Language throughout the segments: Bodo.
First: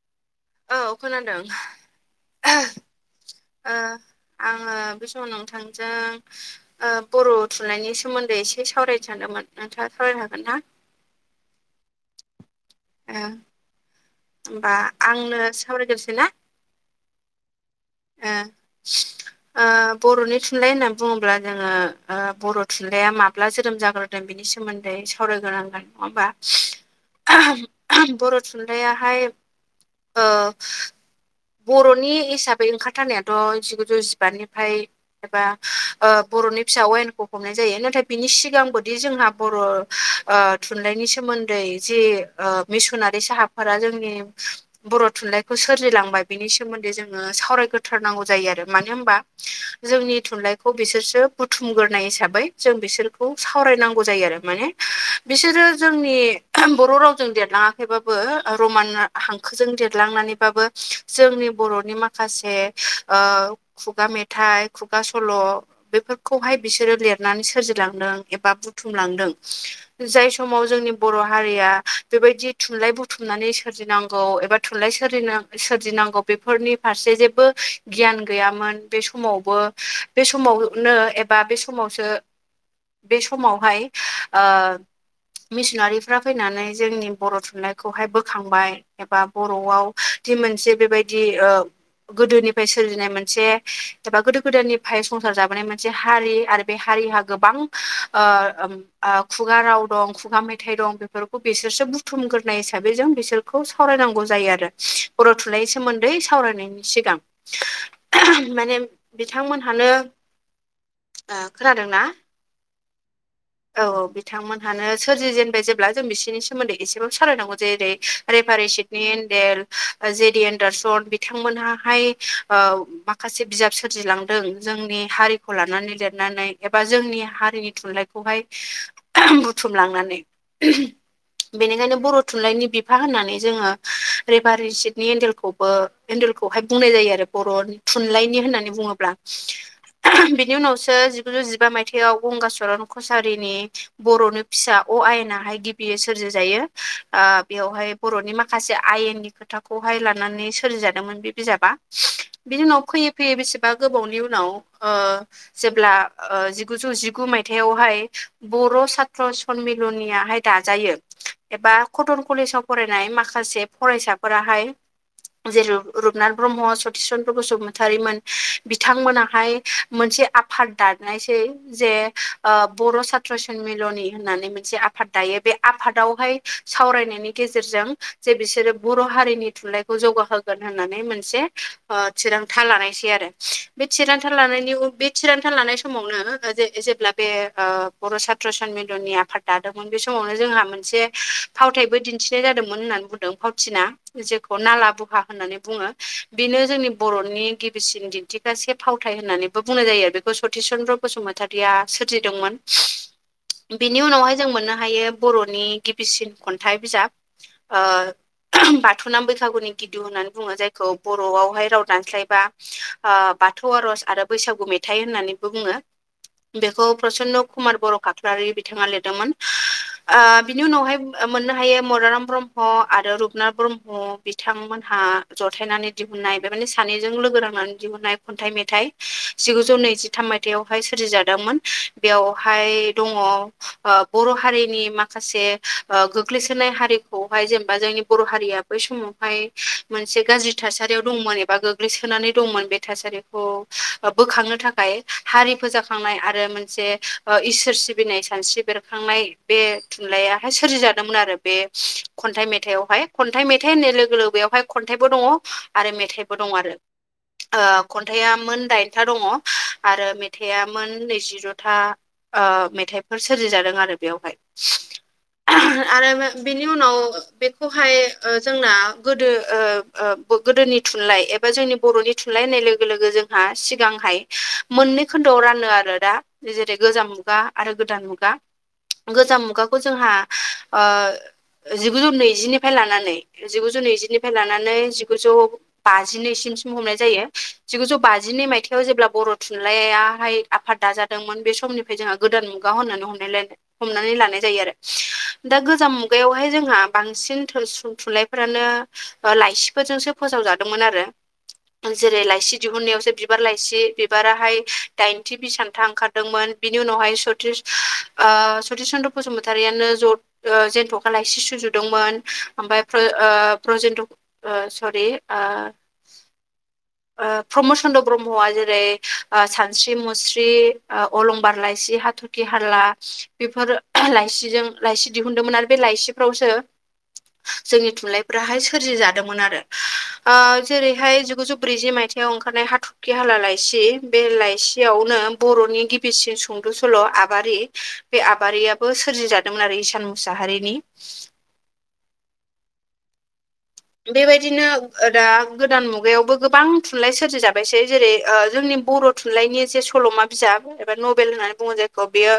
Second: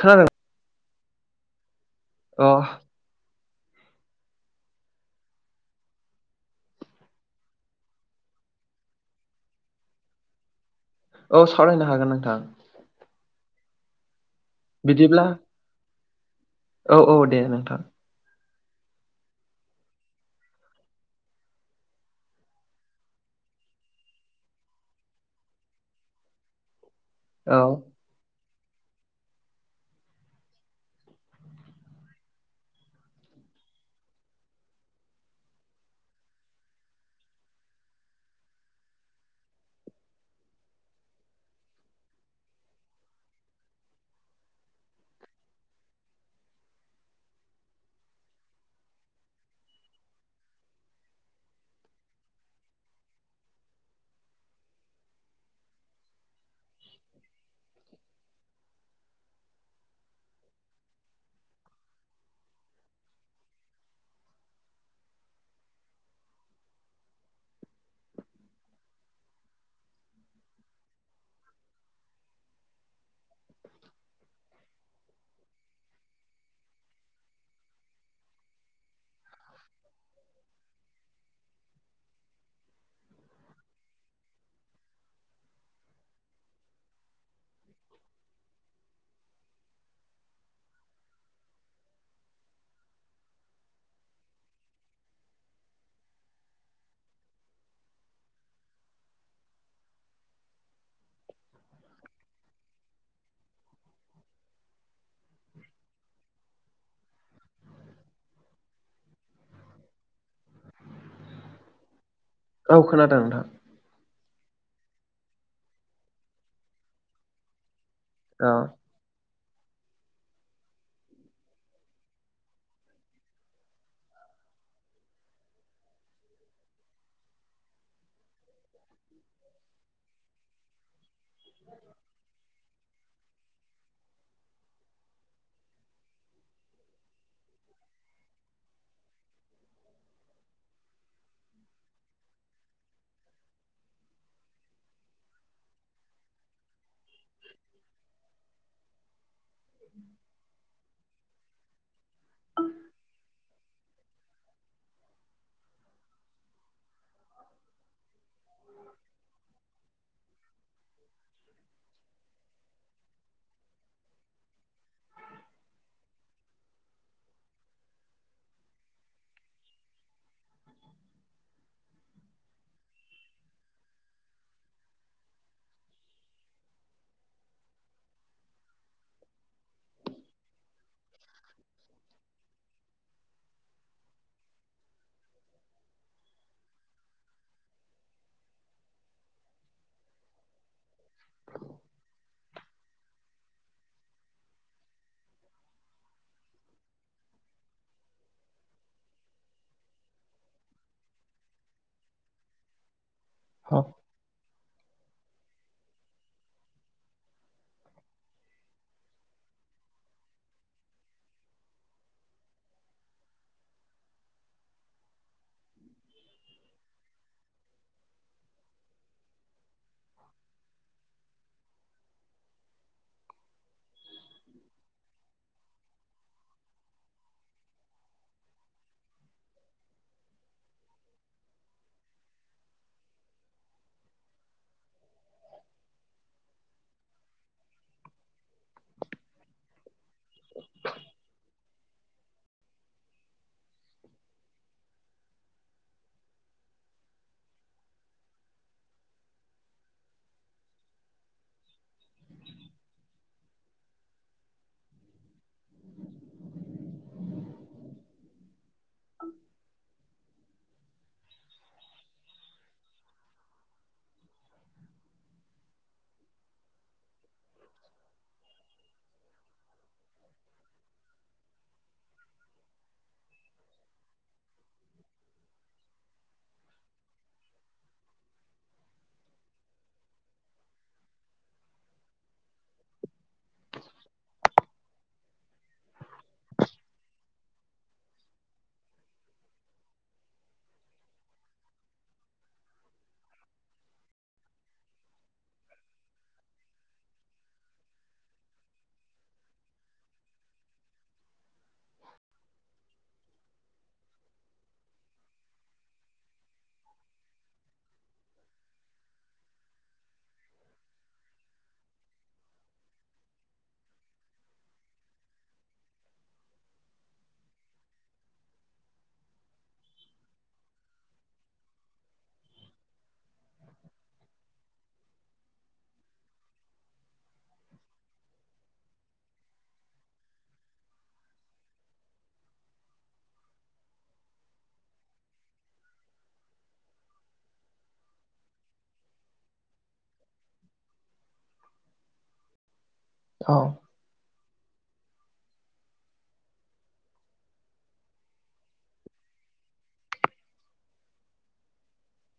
खोनादों औ खोनादों अह ओ आङो बे समाव नोंथांजों ओ बर' थुनलाइनि सोमोन्दै एसे सावरायनो सानदोंमोन नोंथाङा सावरायनो हागोन ना औ सावरायनो हागोन नोंथां होनबा बिदिब्ला आंनो सावरायग्रोसै ना। औ औ दे नोंथां। ओ बर'नि थुनलाइ होननानै बुङोब्ला जोङो बर' थुनलाइया माब्ला जोनोम जाग्रा बेनि सोमोन्दै सावरायग्रोनांगोन नङा होमबा। औ बर' थुनलाइयाहाय बर'नि हिसाबै ओंखारथारनायाथ' जिगुजौ जिबानिफ्राय एबा बर'नि फिसा अवेनखौ हमनाय जायो नाथाय बिनि सिगांबोदि जोंहा बर' थुनलाइनि सोमोन्दै जि मिसनारि साहाफोरा जोंनि - बर' थुनलाइखौ सोरजिलांबाय बिनि सोमोन्दै जोङो सावरायग्रथारनांगौ जायो आरो मानो होनबा जोंनि थुनलाइखौ बिसोरसो बुथुमग्रोनाय हिसाबै जों बिसोरखौ सावरायनांगौ जायो आरो माने बिसोरो जोंनि बर' रावजों देरलाङाखैबाबो रमान हांखोजों देरलांनानैबाबो जोंनि बर'नि माखासे खुगा मेथाइ खुगा सल' बेफोरखौहाय बिसोरो लिरनानै सोरजिलांदों एबा बुथुमलांदों जाय समाव जोंनि बर' हारिया बेबायदि थुनलाइ बुथुमनानै सोरजिनांगौ एबा थुनलाय सोरजिनो सो बुजिनांगौ बेफोरनि फारसे जेबो गियान गैयामोन बे समावबो बे समावनो एबा बे समावसो बे समावहाय मिसनारिफ्रा फैनानै जोंनि बर' थुनलाइखौहाय बोखांबाय। एबा बर'आव जि मोनसे बेबायदि गोदोनिफ्राय सोरजिनाय मोनसे एबा गोदो गोदायनिफ्राय संसार जाबोनाय मोनसे हारि आरो बे हारिहा गोबां खुगा राव दं खुगा मेथाइ दं बेफोरखौ बिसोरसो बुथुमग्रोनाय हिसाबै जों बिसोर खौ सावरायनांगौ जायो आरो बर' थुनलाइनि सोमोन्दै सावरायनायनि सिगां माने बिथांमोनहानो खोनादोंना औ खोनादों नोंथां औ बिथांमोनहानो सोरजि जेनबाय जेब्ला जों बिसिनि सोमोन्दै एसेबो सावालायनांगौ जेरै रेफारि औ सिटनि एडेल जेडि एनडारसन बिथांमोनहा माखासे बिजाब सोरजिलांदों जोंनि हारिखौ लानानै लिरनानै एबा जोंनि हारिनि थुनलाइखौ खौहाय बुथुम लांनानै बेनिखायनो बर' थुनलाइनि बिफा होननानै जोङो रेपारि रिसिटनि एन्न्देलखौबो हन्दोलखौहाय बुंनाय जायो आरो बर' थुनलाइनि होननानै बुङोब्ला बिनि उनावसो जिगुजौ जिबा मायथायाव गंगचरन कसारिनि बर'नो फिसा अ आयनाहाय गिबियै सोरजि जायो आ बेवहाय बर'नि माखासे आयेन खोथाखौहाय लानानै सोरजिदों मोन बे बिजाबा बिनि उनाव फैयै फैयै बेसेबा गोबावनि उनाव जेब्ला जिगुजौ जिगु थायावहाय बर' सत्र समिननि दाजायो एबा कटन कलेजाव फरायनाय माखासे फरायसाफोराहाय जेरै रुपनाथ ब्रह्म सतिस चन्द्र बसुमतारिमोन बिथांमोनाहाय मोनसे आफाद दानायसै जे ओ बर' सात्र सनमिलनि होननानै मोनसे आफाद दायो बे आफादावहाय सावरायनायनि गेजेरजों जे बिसोरो बर' हारिनि थुनलाइखौ जौगाहोगोन होननानै मोनसे थिरांथा लानायसै आरो बे थिरांथा लानायनि बे थिरांथा लानाय समावनो ज जेब्ला बे बर' सात्र सनमिलननि आफाद दादोंमोन बे समावनो जोंहा मोनसे फावथायबो दिन्थिनाय जादोंमोन होननानै बुंदों फावथिना जेखौ नाला बुहा होननानै बुङो बेनो जोंनि बर'नि गिबिसिन दिन दिनथिखासे फावथाय होननानैबो बुंनाय जायो बेखौ सति चन्द्र बसुमतारिया सोरजिदोंमोन बेनि औ उनावहाय जों मोननो हायो। बर'नि गिबिसिन खन्थाइ बिजाब ओ बाथौनाम बैसागुनि गिदु होननानै बुङो। जायखौ बर'आवहाय राव दानस्लायबा आ बाथौ आर'ज आरो बैसागु मेथाइ होननानै बुङो। बेखौ प्रसन्न कुमार बर' खाख्लारि बिथाङा लिरदोंमोन बिनि उनावहाय मोननो हायो मराराम ब्रह्म आरो रुपनाथ ब्रह्म बिथांमोनहा जथायनानै दिहुननाय बे मानानि सानैजों लोगो रांनानै दिहुननाय खन्थाइ, मेथाइ जिगुजौ नैजिथाम मायथाइयावहाय सोरजिजादों। मोन बेयावहाय दङ बर' हारिनि माखासे गोग्लैसोनाय हारिखौहाय जेनेबा जोंनि बर' हारिया बै समावहाय मोनसे गाज्रि थासारियाव दंमोन एबा गोग्लैसोनानै दंमोन बे थासारिखौ बोखांनो थाखाय हारि फोजाखांनाय आरो मोनसे इसोर सिबिनाय सानस्रि बेरखांनाय बे थुनलाइाहाय सोरजिजादोंमोन आरो बे खन्थाइ मेथाइआवहाय खन्थाइ -मेथाइ होननाय लोगो -लोगो बेयावहाय खन्थाइबो दङ आरो मेथाइबो दं आरो। खन्थाइआ मोन दाइनथा दङ आरो मेथाइया मोन नैजिद'था ओ मेथाइफोर सोरजिजादों आरो बेयावहाय। आरो बेनि उनाव बेखौहाय जोंना गोदो ओ गोदोनि थुनलाइ एबा जोंनि बर'नि थुनलाइ होननाय लोगो लोगो जोंहा सिगांहाय मोननै ख गो दाव रानो आरो दा जेरै गोजाम मुगा आरो गोदान मुगा गोजाम मुगाखौ जोंहा जिगुजौ नैजिनिफ्राय लानानै जिगुजौ नैजिनिफ्राय लानानै जिगुजौ बाजिनैसिनसिम हमनाय जायो जिगुजौ बाजिनै मायथाइयाव जेब्ला बर' थुनलाइया बेाहाय आफाद दाजादोंमोन बे समनिफ्राय जोंहा गोदान मुगा होननानै हमललायदों। हमनानै लानाय जायो आरो दा गोजाम मुगायावहाय जोंहा बांसिन थोरसुं थुनलाइफोरानो लाइसिफोरजोंसो फोसावजादोंमोन आरो जेरै लाइसि दिहुननायावसो बिबार लाइसि बिबाराहाय दाइनथि बि सान्था ओंखारदोंमोन बिनि उनावहाय सति सतिस चन्द्र बसुमतारियानो ज ओ जेन्थुखा लाइसि सुजुदोंमोन ओमफ्राय ओ प्रजेन्त' ओ सरि आ प्रमद चन्द्र ब्रह्मआ जेरै स मुस्रि -मुस्रि अलंबार लाइसि हाथ हाथरखि हालला बेफोर लाइसिजों लाइसि दिहुनदोंमोन आरो बे लाइसिफ्रावसो जोंनि थुनलाइफोराहाय सोरजिजादोंमोन आरो जेरैहाय जिगुजौ ब्रैजि मायथाइ थयाव ओंखारनाय हाथरखि हाला लाइसि बे लाइ सेयावनो बर'नि गिबिसिन सुंद' सल' आबारि बे आबारि सोरजिजादोंमोन आरो इसान मुसाहारिनि औ बेबायदिनो दा गोदान मुगायावबो गोबां थुनलाइ सोरजिजाबायसै जेरै जोंनि बर' थुनलाइनि जे सल'मा बिजाब एबा नभेल होन्नानै बुङो। जायखौ बेयो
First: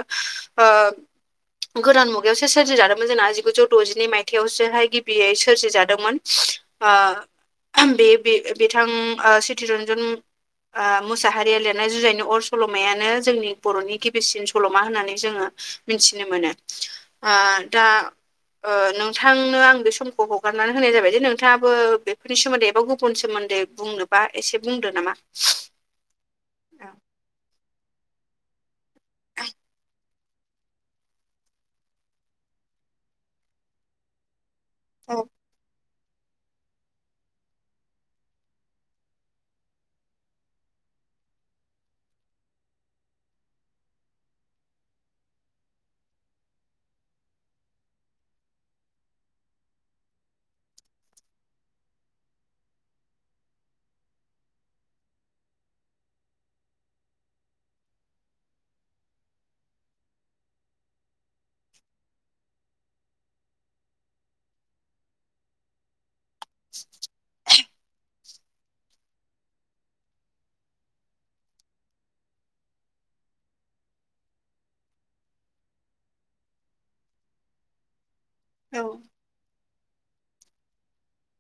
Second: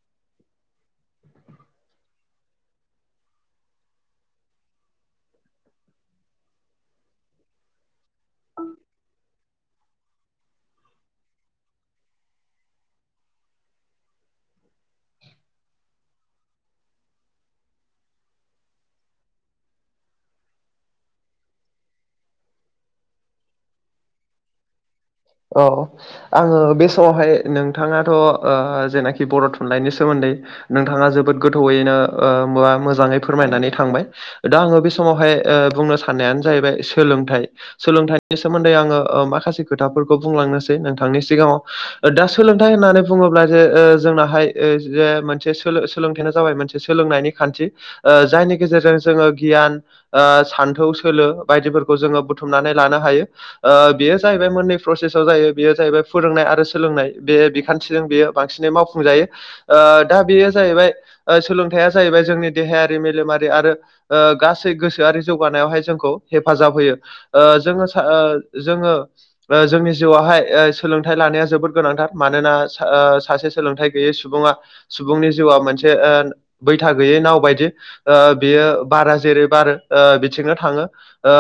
गोदान मुगायावसो सोरजिजादोंमोन जोंना जिगुजौ द'जिनै मायथाइयावसोहाय गिबियै सोरजिजादोंमोन बे बिथां चितिरन्जन मुसाहारिया लिरनाय जुजायनाय अर सल'मायानो जोंनि बर'नि गिबिसिन सल'मा होननानै जोङो मिथिनो मोनो दा ओ नोंथांनो आं बे समखौ हगारनानै होनाय जाबाय। नोंथाङाबो बेफोरनि सोमोन्दै एबा गुबुननि सोमोन्दै बुंनोबा एसे बुंदो नामा? औ आङो बे समावहाय नोंथाङाथ' जेनाखि बर' थुनलाइनि सोमोन्दै नोंथांङा जोबोद गोथौयैनो ओ मा मोजांङै फोरमायनानै थांबाय। दा आङो बे औ समावहाय ओ बुंनो सा नायानो जाहैबाय सोलोंथाइ सोलोंथाइनि सोमोन्दै आङो माखासे खोथाफोरखौ बुंलांनोसै नोंथांनि सिगाङाव दा सोलोंथाइ होननानै बुङोब्ला जे ओ जोंनाहाय। ओ जे मोनसे सोलो सोलोंथायानो जाबाय मोनसे सोलोंनायनि खान्थि। जायनि गेजेरजों जोङो गियान ओ सान्थौ सोलो बायदिफोरखौ जोङो बुथुमनानै लानो हायो। ओ बेयो जाहोयबाय बे मोननै प्रसेसआव जायो बेयो जाहैबाय फोरोंनाय आरो सोलोंनाय बे बिखान्थिजों बेयो बांसिनै मावफुंजायो। ओ दा बेयो जाहैबाय ओ सोलोंथायाइया जाहैबाय जोंनि देहायारि मेलेमारि आरो गासै गोसोआरि जौगानायावहाय जोंखौ हेफाजाब होयो ओ जोङो सा ओ जोङो जोंनि जिउआवहाय सोलोंथाइ लानाया जोबोद गोनांथार। मानोना सासे सोलोंथाइ गैयै सुबुङा सुबुंनि जिउआ मोनसे बैथा गैयै नाव बायदि ओ बेयो औ बारा जेरै बारो ओ बिथिंनो थांङो ओ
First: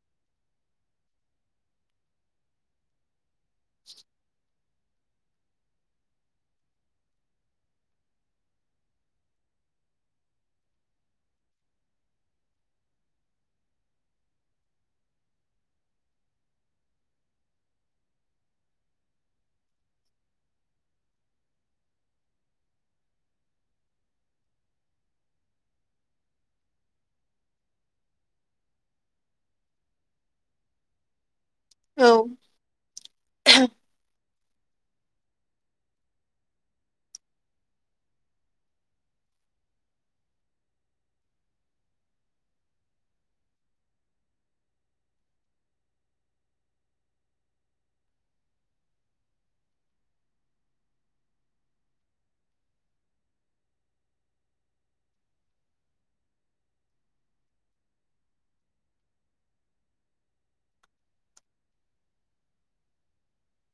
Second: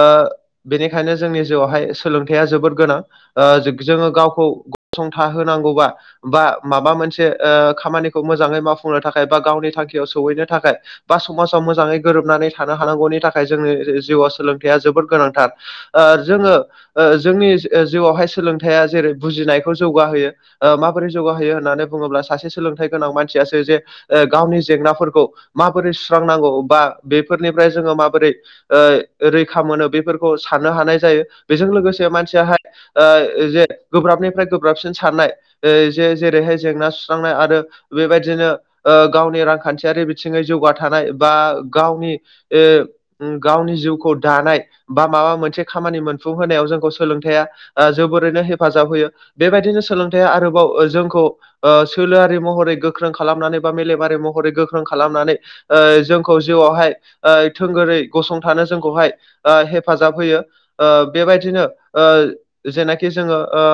बेनिखायनो जोंनि जिउ आवहाय सोलोंथाइया जोबोद गोनां। ओ जो-जोङो गावखौ गसंथा होनांगौबा बा माबा मोनसे ओ खामानिखौ मोजाङै मावफुंनो थाखाय बा गावनि थांखियाव सहैनो थाखाय बा समाजाव मोजाङै गोरोबनानै थानो हानांगौनि थाखाय जोंनि जिउआव सोलोंथाया जोबोद गोनांथार। ओ जोङो ओ जोंनि ओ जिउआवहाय सोलोंथाइया जेरै बुजिनायखौ जौगाहोयो। ओ माबोरै जौगाहोयो होननानै बुङोब्ला सासे सोलोंथाइ गोनां मानसियासो जे ओ गावनि जेंनाफोरखौ माबोरै सुस्रांनांगौ बा बेफोरनिफ्राय जोङो माबोरै ओ रैखा मोनो बेफोरखौ साननो हानाय जायो। बेजों औ लोगोसे मानसिया हा ओ जे गोब्राबनिफ्राय गोब्राबसिन साननाय ओ जे जेरैहाय जेंना सुस्रांनाय आरो बेबायदिनो ओ गावनि रांखान्थियारि बिथिङै जौगाथानाय बा गावनि ओ उम गावनि जिउखौ दानाय बा माबा मोनसे खामानि मोनफुंहोनायाव जोंखौ सोलोंथाया ओ जोबोरैनो हेफाजाब होयो बेबायदिनो सोलोंथाया आरोबाव ओ जोंखौ सोलोआरि महरै गोख्रों खालामनानै बा मेलेमारि महरै गोख्रों खालामनानै ओ जोंखौ जिउआवहाय ओ थोंगोरै गसंथानो जोंखौहाय ओ हेफाजाब होयो ओ बेबायदिनो ओ जेनाखि जोङो ओ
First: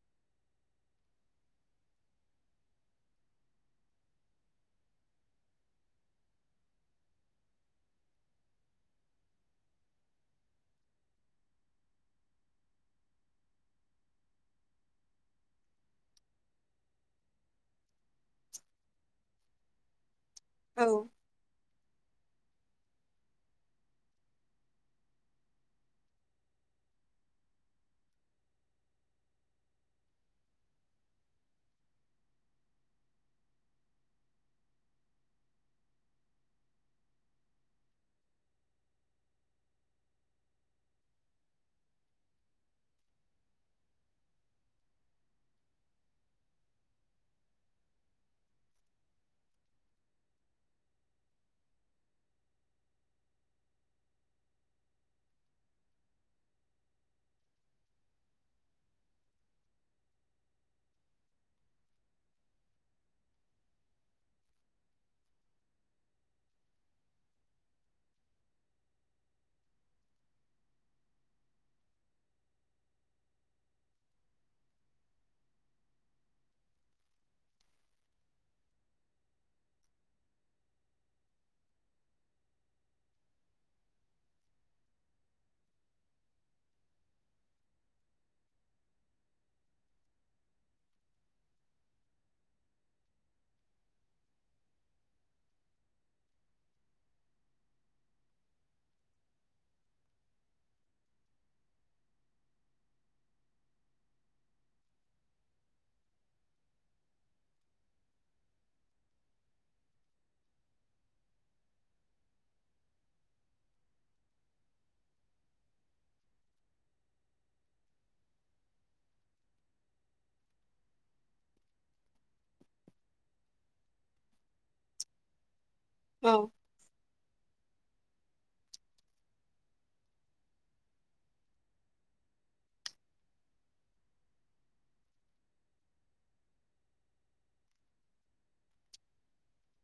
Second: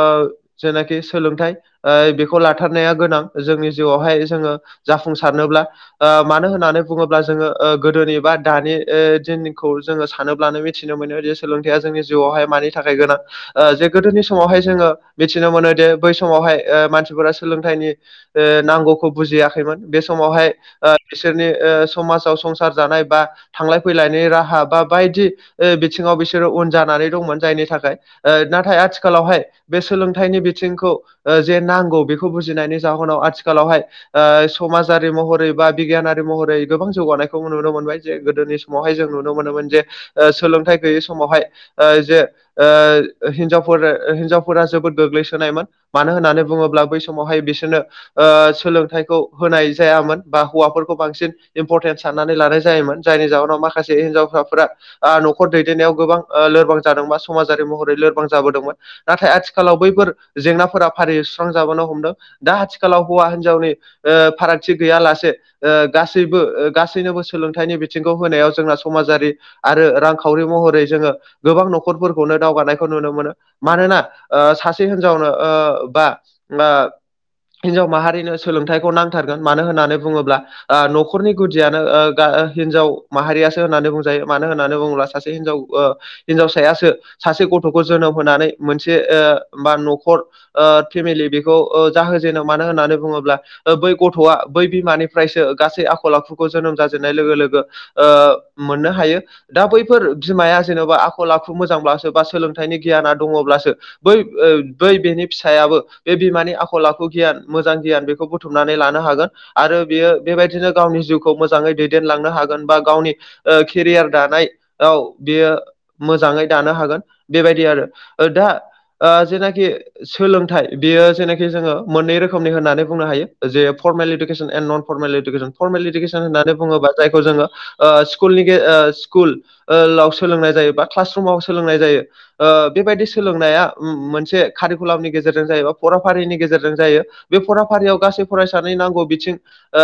जेनाखि सोलोंथाइ ओ बेखौ लाथारनाया गोनां जोंनि जिउआवहाय जोङो जाफुंसारनोब्ला ओ मानो होननानै बुङोब्ला जोङो ओ गोदोनि बा दानि ओ दिनखौ जोङो सानोब्लानो मि थिनो मोनो जे सोलोंथाइया जोंनि जिउआवहाय मानि थाखाय गोनां ओ जे गोदोनि समावहाय जोङो मिथिनो मोनो जे बै समावहाय ओ मानसिफोरा सोलोंथाइनि ओ नांगौखौ बुजियाखैमोन बे समावहाय ओ बिसोरनि ओ समाजाव संसार जानाय बा थांलाय फैलायनि राहा बा बायदि ओ बिथिंङाव बिसोरो उन जानानै दंमोन जायनि थाखाय ओ नाथाय आथिखालावहाय बे सोलोंथाइनि बिथिंखौ ओ जे नांगौ बेखौ बुजिनायनि जाहोनाव आथिखालावहाय ओ समाजारि महरै बा बिगियानारि महरै गोबां जौगानायखौ नुनो मोनबाय जे गोदोनि मावहाय जों नुनो मोनोमोन जे ओ सोलोंथाइ गैयै समावहाय ओ जे ओ ओ हिन्जावफोर, हिनजावफोरा जोबोद गोग्लैसोनायमोन मानो होननानै बुङोब्ला बै समावहाय बिसोरनो ओ सोलोंथायखौ होनाय जायामोन बा हौवाफोरखौ बांसिन इम्परटेन्स साननानै लानाय जायोमोन जायनि जाहनाव माखासे हिनजावसाफ्रा ओ न'खर दैदेननायाव गोबां ओ लोरबां जादोंबा समाजारि महरै लोरबां जाबोदोंमोन। नाथाय आथिखालाव बैफोर जेंनाफोरा फारि सुस्रांजाबोनो हमदों दा आथिखालाव हौवा हिन्जावनि ओ फारागथि गैयालासे ओ गासैबो गासैनोबो सोलोंथाइनि बिथिंखौ होनायाव जोंना समाजारि आरो रांखावरि महरै जोङो गोबां न'खरफोरखौनो दावगानाय खौ नुनो मोनो। मानोना ओ सासे हिनजावनो ओ बा ओ हिन्जाव माहारिनो सोलोंथाइखौ नांथारगोन मानो होननानै बुङोब्ला ओ न'खरनि गुदियानो ओ गा हिनजाव माहारियासो होननानै बुंजायो मानो होननानै बुंङोब्ला सासे हिनजाव ओ हिनजावसायासो सासे गथ' फोरखौ जोनोम होनानै मोनसे ओ बा न'खर ओ फेमिलि बेखौ ओ जाहोजेनो मानो होननानै बुङोब्ला ओ बै गथ'आ बै बिमानिफ्रायसो गासै आखल आखुखौ जोनोम जाजेननाय लोगो लोगो ओ मोननो हायो दा बैफोर बिमाया जेन'बा आखल आखु मोजांब्लासो बा सोलों फोथायनि गियाना दङ'ब्लासो बै ओ बै बेनि फिसायाबो बे बिमानि आखल आखु गियान मोजां गियान बेखौ बुथुमनानै लानो हागोन आरो बियो बेबायदिनो गावनि जिउखौ मोजाङै दैदेनलांनो हागोन बा गावनि ओ केरियार दानाय औ बेयो मोजांङै दानो हागोन। बेबायदि आरो ओ दा ओ जेनाखि सोलोंथाइ बियो जेनाखि जोङो मोननै रोखोमनि होननानै बुंनो हायो जे formal education and non formal education formal education औ होननानै बुङोबा जाय खौ जोङो ओ स्कुलनि गे ओ स्कुल ओ लाव सोलोंनाय जायो बा क्लास रुमाव सोलोंनाय जायो। ओ बेबायदि सोलोंनाया मोनसे कारिकुलामनि गेजेरजों जायो बा फराफारिनि गेजेरजों जायो। बे फराफारियाव गासै फरायसानि नांगौ बिथिं ओ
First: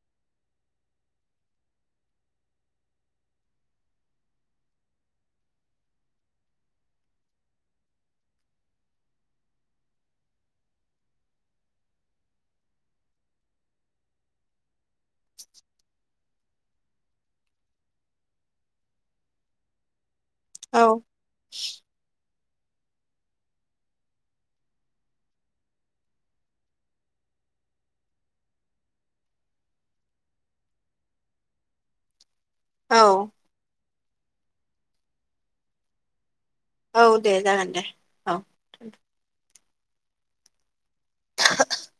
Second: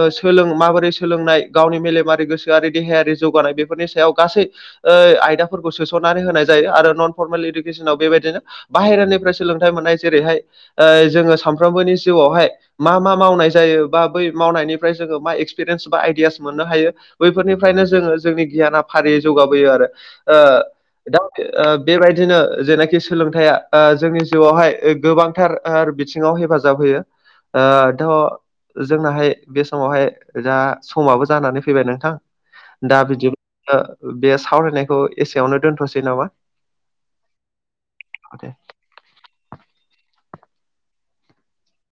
ओ सोलों माबोरै सोलोंनाय गावनि मेलेमारि गोसोआरि देहायारि जौगानाय बेफोरनि सायाव गासै ओ आयदाफोरखौ सोसननानै होनाय जायो आरो नन फरमेल इडुकेसनाव बेबायदिनो बाहेरानिफ्राय सोलोंथाइ मोननाय जेरै हाय ओ जोङो सानफ्रोमबोनि जिउआवहाय मा मा मावनाय जायो बा बै मावनायनि ओमफ्राय जोङो मा एक्सपिरियेन्स बा आयदियास मोननो हायो बैफोरनिफ्रायनो जोङो जोंनि गियाना फारियै जौगाबोयो आरो ओ औ दा बेबायदिनो जेनाखि सोलोंथाइया जोंनि जिउआवहाय गोबांथार आरो बिथिङाव हेफाजाब होयो दाथ' जोंनाहाय बे समावहाय जा समाबो जानानै फैबाय नोंथां। दा बिदि औ ओ बे सावरायनायखौ एसेयावनो दोनथ'सै नामा? औ दे जागोन दे औ दे [inaudible]